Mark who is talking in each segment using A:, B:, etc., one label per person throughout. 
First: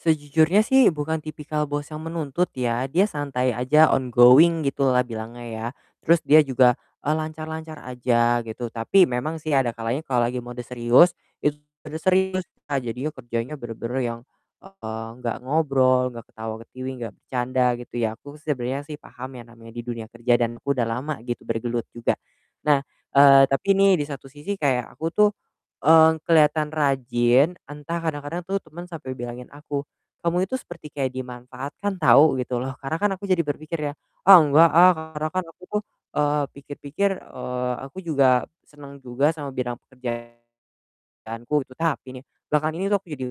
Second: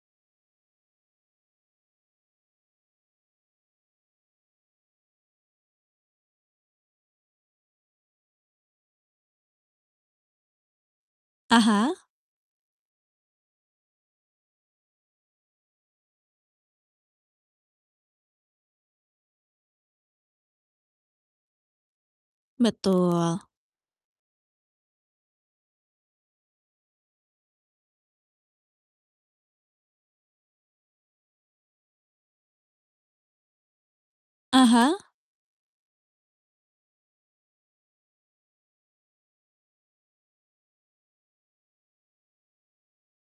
A: Sejujurnya sih bukan tipikal bos yang menuntut ya. Dia santai aja, on going, gitulah bilangnya ya. Terus dia juga, eee, lancar-lancar aja, gitu. Tapi memang sih ada kalanya kalau lagi mode serius, itu
B: Ah
A: mode
B: hah.
A: serius, a jadinya kerjanya benar-benar yang, eee, nggak ngobrol, nggak ketawa-ketiwi, nggak bercanda, gitu ya. Aku sebenernya sih paham ya namanya di dunia kerja dan aku udah lama, gitu, bergelut juga. Nah, eee,
B: Betul
A: tapi nih di satu sisi kayak aku tuh, eee, kelihatan rajin, entah kadang-kadang tuh temen sampai bilangin aku, "Kamu itu seperti kayak dimanfaatkan, tau." Gitu loh. Karena kan aku jadi berpikir ya, "Ah,
B: Ah
A: enggak, ah."
B: hah.
A: Karena kan aku tuh, eee, pikir-pikir, eee, aku juga seneng juga sama bidang pekerjaanku itu. Tapi nih belakangan ini tuh aku jadi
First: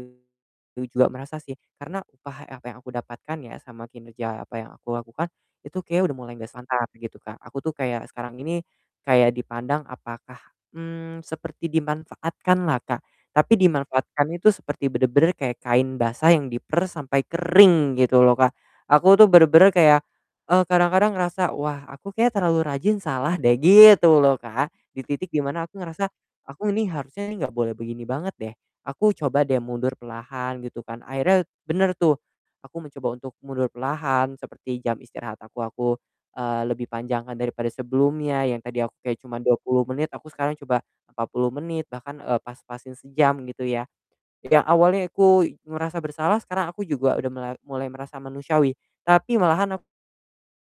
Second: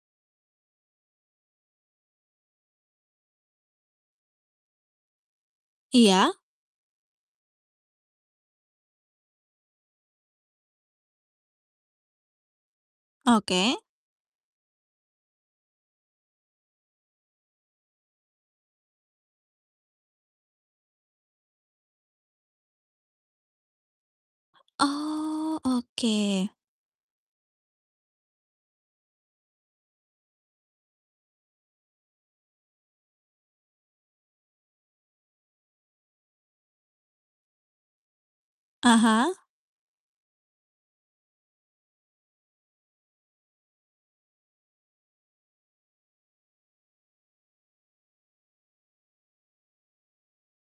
A: u juga merasa sih. Karena upah ek yang yang aku dapatkan ya sama kinerja, ya apa yang aku lakukan, itu kayaknya udah
B: Iya.
A: mulai nggak santai gitu, Kak. Aku tuh kayak sekarang ini, kayak dipandang apakah, mmm, seperti dimanfaatkan lah, Kak. Tapi
B: Oke.
A: dimanfaatkannya tuh seperti bener-bener kayak kain basah yang diperas sampai kering, gitu loh, Kak. Aku tuh benar-benar kayak e kadang-kadang ngerasa, "Wah, aku kayaknya terlalu rajin salah deh." Gitu loh, Kak. Di titik
B: Oh,
A: dimana aku ngerasa,
B: oke.
A: aku nih harusnya nih enggak boleh begini banget deh. Aku coba deh mundur perlahan, gitu kan. Akhirnya bener tuh. Aku mencoba untuk mundur perlahan seperti jam istirahat aku aku, eee, lebih panjangkan daripada sebelumnya, yang tadi aku
B: Ah
A: kayak
B: hah.
A: cuma 20 menit aku sekarang coba 40 menit, bahkan e pas-pasin sejam, gitu ya. Yang awalnya aku ngerasa bersalah sekarang aku juga udah melar mulai merasa manusiawi tapi malahan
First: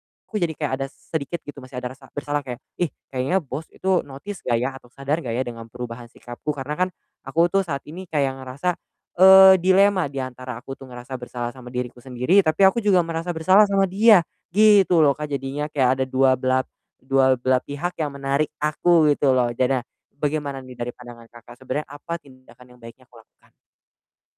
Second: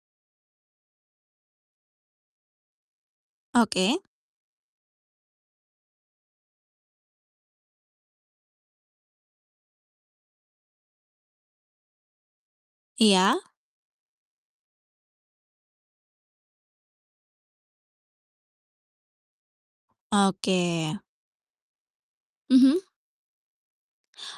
A: aku jadi kayak ada sedikit, gitu, masih ada rasa bersalah kayak, "Ih, kayaknya bos
B: Oke.
A: itu notice nggak ya atau sadar nggak ya dengan perubahan sikapku?" Karena kan aku tuh saat ini kayak ngerasa, eee, dilema diantara aku tuh ngerasa bersalah sama diriku sendiri tapi aku juga merasa
B: Iya.
A: bersalah sama dia, gitu loh, Kak, jadinya. Kayak ada 2 belap dual belah pihak yang menarik aku, gitu loh. Jadi, bagaimana nih dari
B: Oke.
A: pandangan Kakak, sebenarnya apa tindakan yang
B: Mhm.
A: baiknya kulakukan?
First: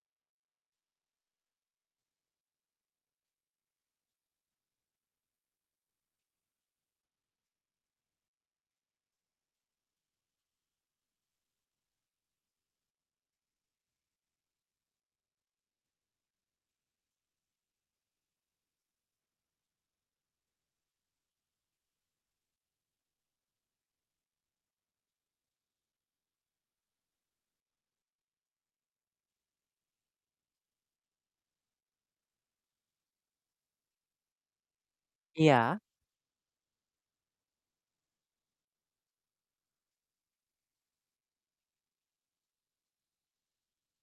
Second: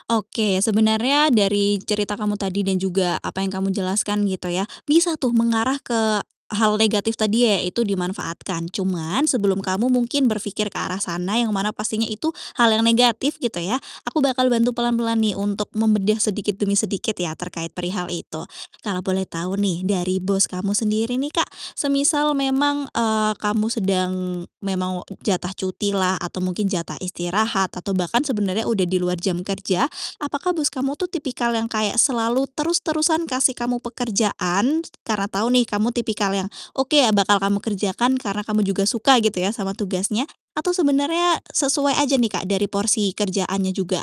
B: Oke. Sebenarnya dari cerita kamu tadi dan juga apa yang kamu jelaskan, gitu ya, bisa tuh mengarah ke hal negatif tadi yaitu dimanfaatkan. Cuman sebelum kamu mungkin berpikir ke arah sana yang mana pastinya itu hal yang negatif, gitu ya, aku bakal bantu pelan-pelan nih untuk membedah sedikit demi sedikit ya, terkait perihal itu. Kalau boleh tahu nih dari bos kamu sendiri nih, Kak, semisal memang, eee, kamu sedang memang jatah cuti lah atau mungkin jatah istirahat atau bahkan sebenarnya udah di luar jam kerja. Apakah bos kamu tuh tipikal yang kayak selalu terus-terusan kasih kamu pekerjaan, t t karena tahu nih
A: Iya?
B: kamu tipikal yang, oke, ya bakal kamu kerjakan, karena kamu juga suka, gitu ya, sama tugasnya. Atau sebenarnya sesuai aja nih, Kak, dari porsi kerjaannya juga?